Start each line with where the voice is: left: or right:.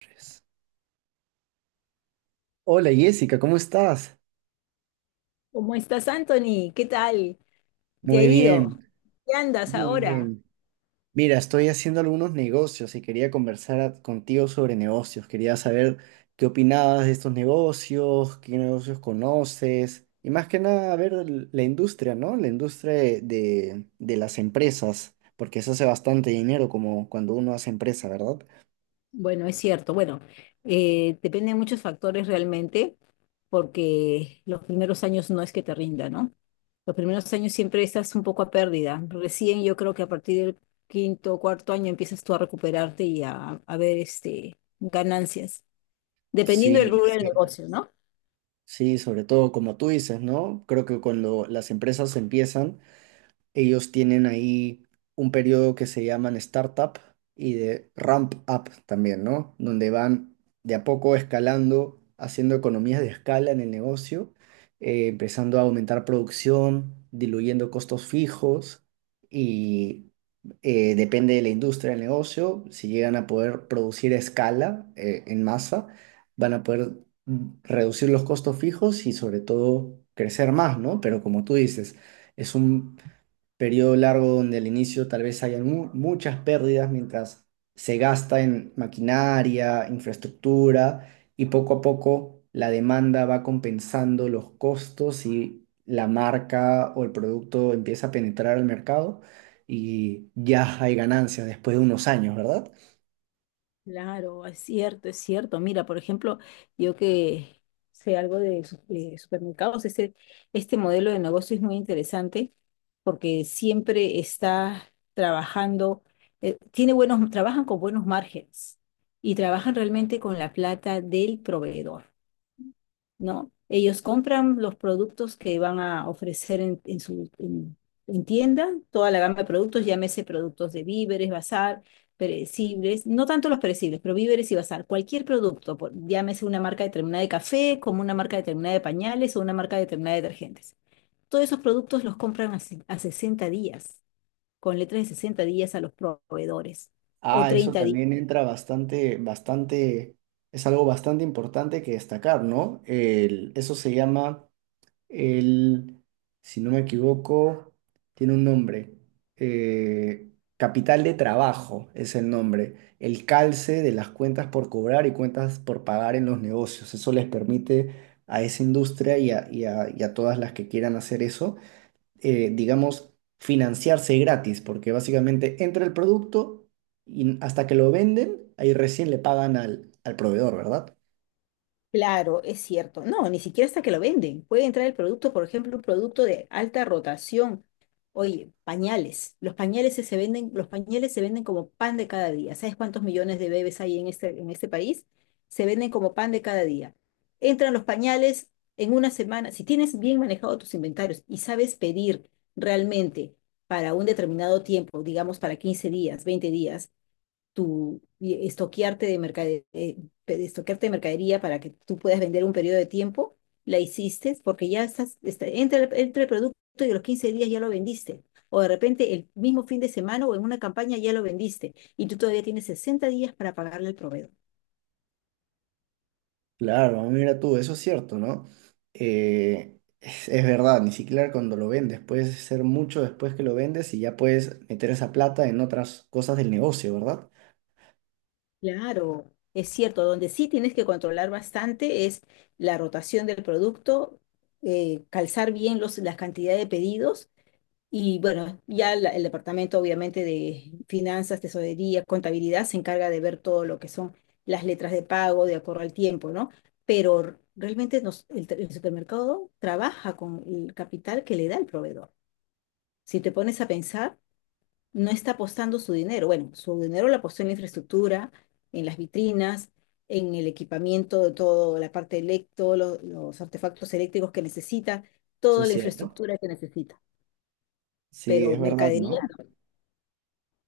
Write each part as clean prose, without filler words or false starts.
right: Pues, hola Jessica, ¿cómo estás?
left: ¿Cómo estás, Anthony? ¿Qué tal? ¿Te ha
right: Muy
left: ido?
right: bien,
left: ¿Qué andas
right: muy
left: ahora?
right: bien. Mira, estoy haciendo algunos negocios y quería conversar contigo sobre negocios. Quería saber qué opinabas de estos negocios, qué negocios conoces y más que nada a ver la industria, ¿no? La industria de las empresas, porque se hace bastante dinero como cuando uno hace empresa, ¿verdad?
left: Bueno, es cierto. Bueno, depende de muchos factores realmente, porque los primeros años no es que te rinda, ¿no? Los primeros años siempre estás un poco a pérdida. Recién yo creo que a partir del quinto, cuarto año empiezas tú a recuperarte y a ver este, ganancias, dependiendo del
right: Sí, es
left: rubro del
right: cierto.
left: negocio, ¿no?
right: Sí, sobre todo como tú dices, ¿no? Creo que cuando las empresas empiezan, ellos tienen ahí un periodo que se llaman startup y de ramp up también, ¿no? Donde van de a poco escalando, haciendo economías de escala en el negocio, empezando a aumentar producción, diluyendo costos fijos y depende de la industria del negocio, si llegan a poder producir a escala en masa, van a poder reducir los costos fijos y sobre todo crecer más, ¿no? Pero como tú dices, es un periodo largo donde al inicio tal vez hayan muchas pérdidas mientras se gasta en maquinaria, infraestructura y poco a poco la demanda va compensando los costos y la marca o el producto empieza a penetrar al mercado y ya hay ganancias después de unos años, ¿verdad?
left: Claro, es cierto, es cierto. Mira, por ejemplo, yo que sé algo de, de supermercados, este modelo de negocio es muy interesante porque siempre está trabajando, tiene buenos, trabajan con buenos márgenes y trabajan realmente con la plata del proveedor. ¿No? Ellos compran los productos que van a ofrecer en tienda, toda la gama de productos, llámese productos de víveres, bazar, perecibles, no tanto los perecibles, pero víveres y bazar, cualquier producto, llámese una marca determinada de café, como una marca determinada de pañales o una marca determinada de detergentes. Todos esos productos los compran a, a 60 días, con letras de 60 días a los proveedores o
right: Ah, eso
left: 30.
right: también entra bastante, bastante, es algo bastante importante que destacar, ¿no? Eso se llama él, si no me equivoco, tiene un nombre. eh, Capital de Trabajo es el nombre. El calce de las cuentas por cobrar y cuentas por pagar en los negocios. Eso les permite a esa industria y a todas las que quieran hacer eso, digamos, financiarse gratis, porque básicamente entra el producto y hasta que lo venden, ahí recién le pagan al proveedor, ¿verdad?
left: Claro, es cierto. No, ni siquiera hasta que lo venden. Puede entrar el producto, por ejemplo, un producto de alta rotación. Oye, pañales. Los pañales se venden, los pañales se venden como pan de cada día. ¿Sabes cuántos millones de bebés hay en este país? Se venden como pan de cada día. Entran los pañales en una semana. Si tienes bien manejado tus inventarios y sabes pedir realmente para un determinado tiempo, digamos para 15 días, 20 días, tu y estoquearte de mercadería, estoquearte de mercadería para que tú puedas vender un periodo de tiempo, la hiciste porque ya estás, está, entre, entre el producto y los 15 días ya lo vendiste. O de repente el mismo fin de semana o en una campaña ya lo vendiste y tú todavía tienes 60 días para pagarle al proveedor.
right: Claro, mira tú, eso es cierto, ¿no? Es verdad, ni siquiera cuando lo vendes, puedes ser mucho después que lo vendes y ya puedes meter esa plata en otras cosas del negocio, ¿verdad?
left: Claro, es cierto, donde sí tienes que controlar bastante es la rotación del producto, calzar bien los, la cantidad de pedidos. Y bueno, ya el departamento obviamente de finanzas, tesorería, contabilidad se encarga de ver todo lo que son las letras de pago de acuerdo al tiempo, ¿no? Pero realmente el supermercado trabaja con el capital que le da el proveedor. Si te pones a pensar, no está apostando su dinero. Bueno, su dinero lo apostó en la infraestructura, en las vitrinas, en el equipamiento de todo, la parte electo, los artefactos eléctricos que necesita,
right: Eso
left: toda
right: es
left: la
right: cierto.
left: infraestructura que necesita.
right: Sí,
left: Pero
right: es verdad,
left: mercadería.
right: ¿no?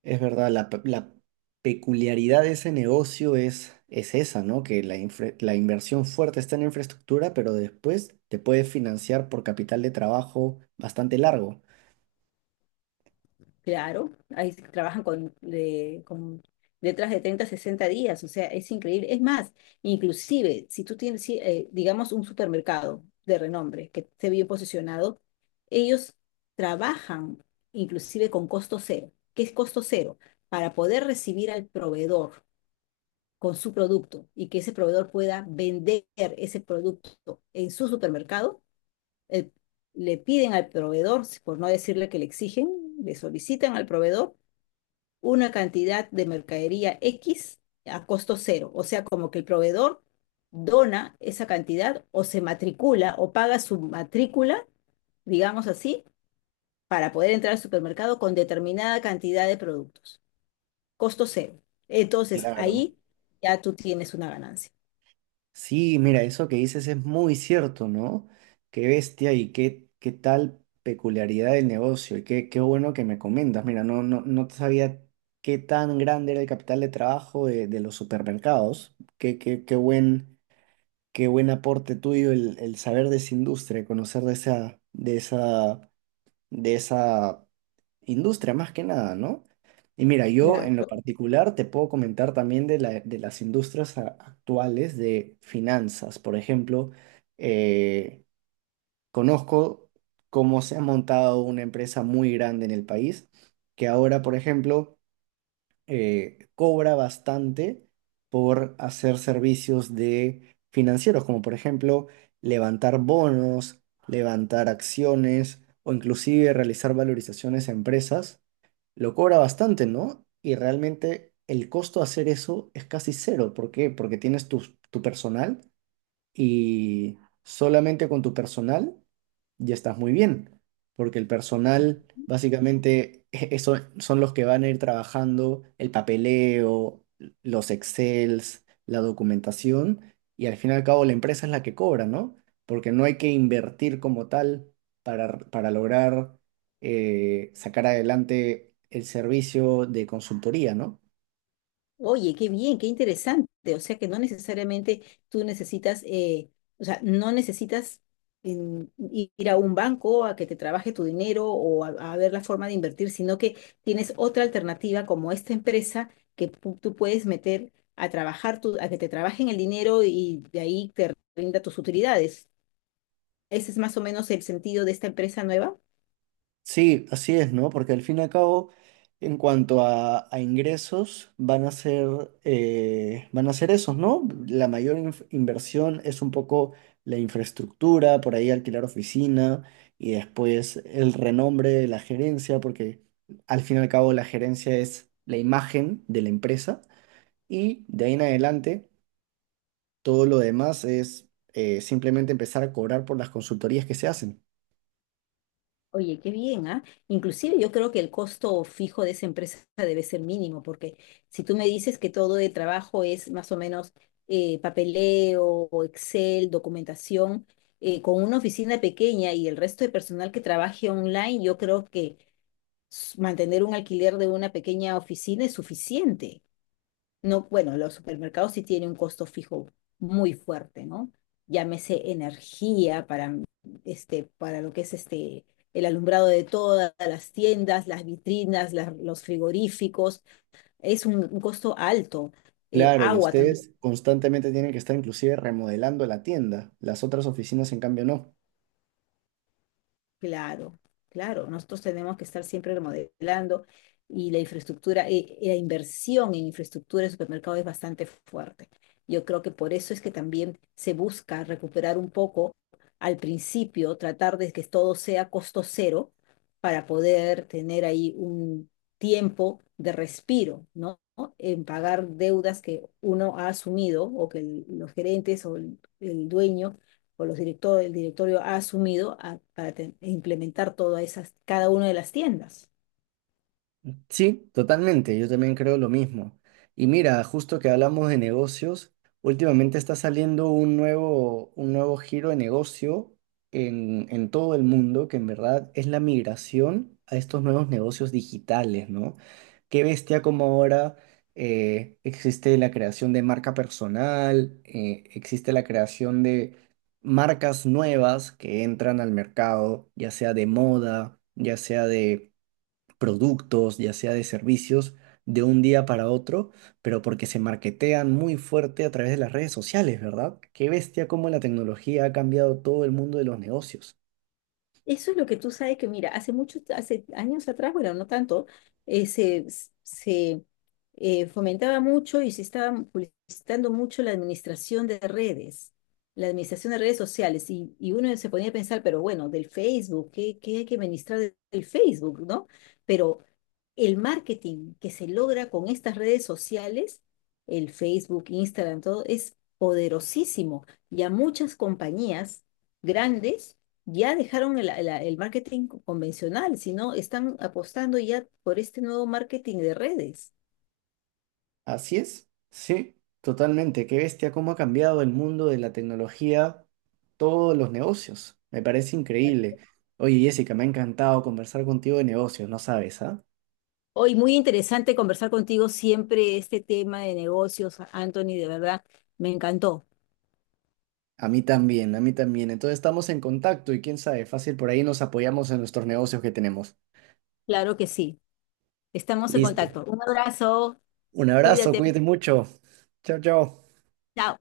right: Es verdad, la peculiaridad de ese negocio es esa, ¿no? Que la inversión fuerte está en la infraestructura, pero después te puedes financiar por capital de trabajo bastante largo.
left: Claro, ahí se trabajan con, con letras de 30 a 60 días, o sea, es increíble. Es más, inclusive, si tú tienes, sí, digamos, un supermercado de renombre que esté bien posicionado, ellos trabajan inclusive con costo cero. ¿Qué es costo cero? Para poder recibir al proveedor con su producto y que ese proveedor pueda vender ese producto en su supermercado, el- le piden al proveedor, por no decirle que le exigen, le solicitan al proveedor una cantidad de mercadería X a costo cero. O sea, como que el proveedor dona esa cantidad o se matricula o paga su matrícula, digamos así, para poder entrar al supermercado con determinada cantidad de productos. Costo cero. Entonces,
right: Claro.
left: ahí ya tú tienes una ganancia.
right: Sí, mira, eso que dices es muy cierto, ¿no? Qué bestia y qué, qué tal peculiaridad del negocio y qué bueno que me comentas. Mira, no sabía qué tan grande era el capital de trabajo de los supermercados. Qué buen aporte tuyo el saber de esa industria, conocer de esa industria, más que nada, ¿no? Y mira, yo en lo
left: Claro.
right: particular te puedo comentar también de las industrias actuales de finanzas. Por ejemplo, eh, conozco cómo se ha montado una empresa muy grande en el país, que ahora, por ejemplo, cobra bastante por hacer servicios de financieros, como por ejemplo levantar bonos, levantar acciones o inclusive realizar valorizaciones a empresas, lo cobra bastante, ¿no? Y realmente el costo de hacer eso es casi cero. ¿Por qué? Porque tienes tu personal y solamente con tu personal ya estás muy bien, porque el personal básicamente eso son los que van a ir trabajando el papeleo, los Excels, la documentación y al fin y al cabo la empresa es la que cobra, ¿no? Porque no hay que invertir como tal para lograr sacar adelante el servicio de consultoría, ¿no?
left: Oye, qué bien, qué interesante. O sea que no necesariamente tú necesitas, o sea, no necesitas mm, ir a un banco a que te trabaje tu dinero o a ver la forma de invertir, sino que tienes otra alternativa como esta empresa que tú puedes meter a trabajar tu, a que te trabajen el dinero y de ahí te rinda tus utilidades. Ese es más o menos el sentido de esta empresa nueva.
right: Sí, así es, ¿no? Porque al fin y al cabo, en cuanto a ingresos, van a ser esos, ¿no? La mayor inversión es un poco la infraestructura, por ahí alquilar oficina y después el renombre de la gerencia, porque al fin y al cabo la gerencia es la imagen de la empresa y de ahí en adelante todo lo demás es simplemente empezar a cobrar por las consultorías que se hacen.
left: Oye, qué bien, ¿ah? Inclusive yo creo que el costo fijo de esa empresa debe ser mínimo, porque si tú me dices que todo de trabajo es más o menos papeleo, o Excel, documentación, con una oficina pequeña y el resto de personal que trabaje online, yo creo que mantener un alquiler de una pequeña oficina es suficiente. No, bueno, los supermercados sí tienen un costo fijo muy fuerte, ¿no? Llámese energía para, este, para lo que es este, el alumbrado de todas las tiendas, las vitrinas, los frigoríficos, es un costo alto.
right: Claro, y
left: Agua también.
right: ustedes constantemente tienen que estar inclusive remodelando la tienda. Las otras oficinas, en cambio, no.
left: Claro, claro, nosotros tenemos que estar siempre remodelando y la infraestructura, la inversión en infraestructura de supermercado es bastante fuerte. Yo creo que por eso es que también se busca recuperar un poco al principio, tratar de que todo sea costo cero para poder tener ahí un tiempo de respiro, ¿no? En pagar deudas que uno ha asumido o que los gerentes o el dueño o los directores, el directorio ha asumido para implementar todas esas, cada una de las tiendas.
right: Sí, totalmente, yo también creo lo mismo. Y mira, justo que hablamos de negocios, últimamente está saliendo un nuevo giro de negocio en todo el mundo, que en verdad es la migración a estos nuevos negocios digitales, ¿no? Qué bestia como ahora existe la creación de marca personal, existe la creación de marcas nuevas que entran al mercado, ya sea de moda, ya sea de productos, ya sea de servicios, de un día para otro, pero porque se marketean muy fuerte a través de las redes sociales, ¿verdad? Qué bestia cómo la tecnología ha cambiado todo el mundo de los negocios.
left: Eso es lo que tú sabes que, mira, hace muchos, hace años atrás, bueno, no tanto, se, se fomentaba mucho y se estaba publicitando mucho la administración de redes, la administración de redes sociales. Y uno se ponía a pensar, pero bueno, del Facebook, ¿qué, qué hay que administrar del Facebook, ¿no? Pero el marketing que se logra con estas redes sociales, el Facebook, Instagram, todo, es poderosísimo. Y a muchas compañías grandes ya dejaron el marketing convencional, sino están apostando ya por este nuevo marketing de redes.
right: Así es, sí, totalmente. Qué bestia cómo ha cambiado el mundo de la tecnología, todos los negocios. Me parece increíble. Oye, Jessica, me ha encantado conversar contigo de negocios, no sabes, ¿ah?
left: Hoy muy interesante conversar contigo siempre este tema de negocios, Anthony, de verdad, me encantó.
right: A mí también, a mí también. Entonces estamos en contacto y quién sabe, fácil por ahí nos apoyamos en nuestros negocios que tenemos.
left: Claro que sí. Estamos en
right: Listo.
left: contacto. Un abrazo,
right: Un abrazo,
left: cuídate.
right: cuídate mucho. Chao, chao.
left: Chao.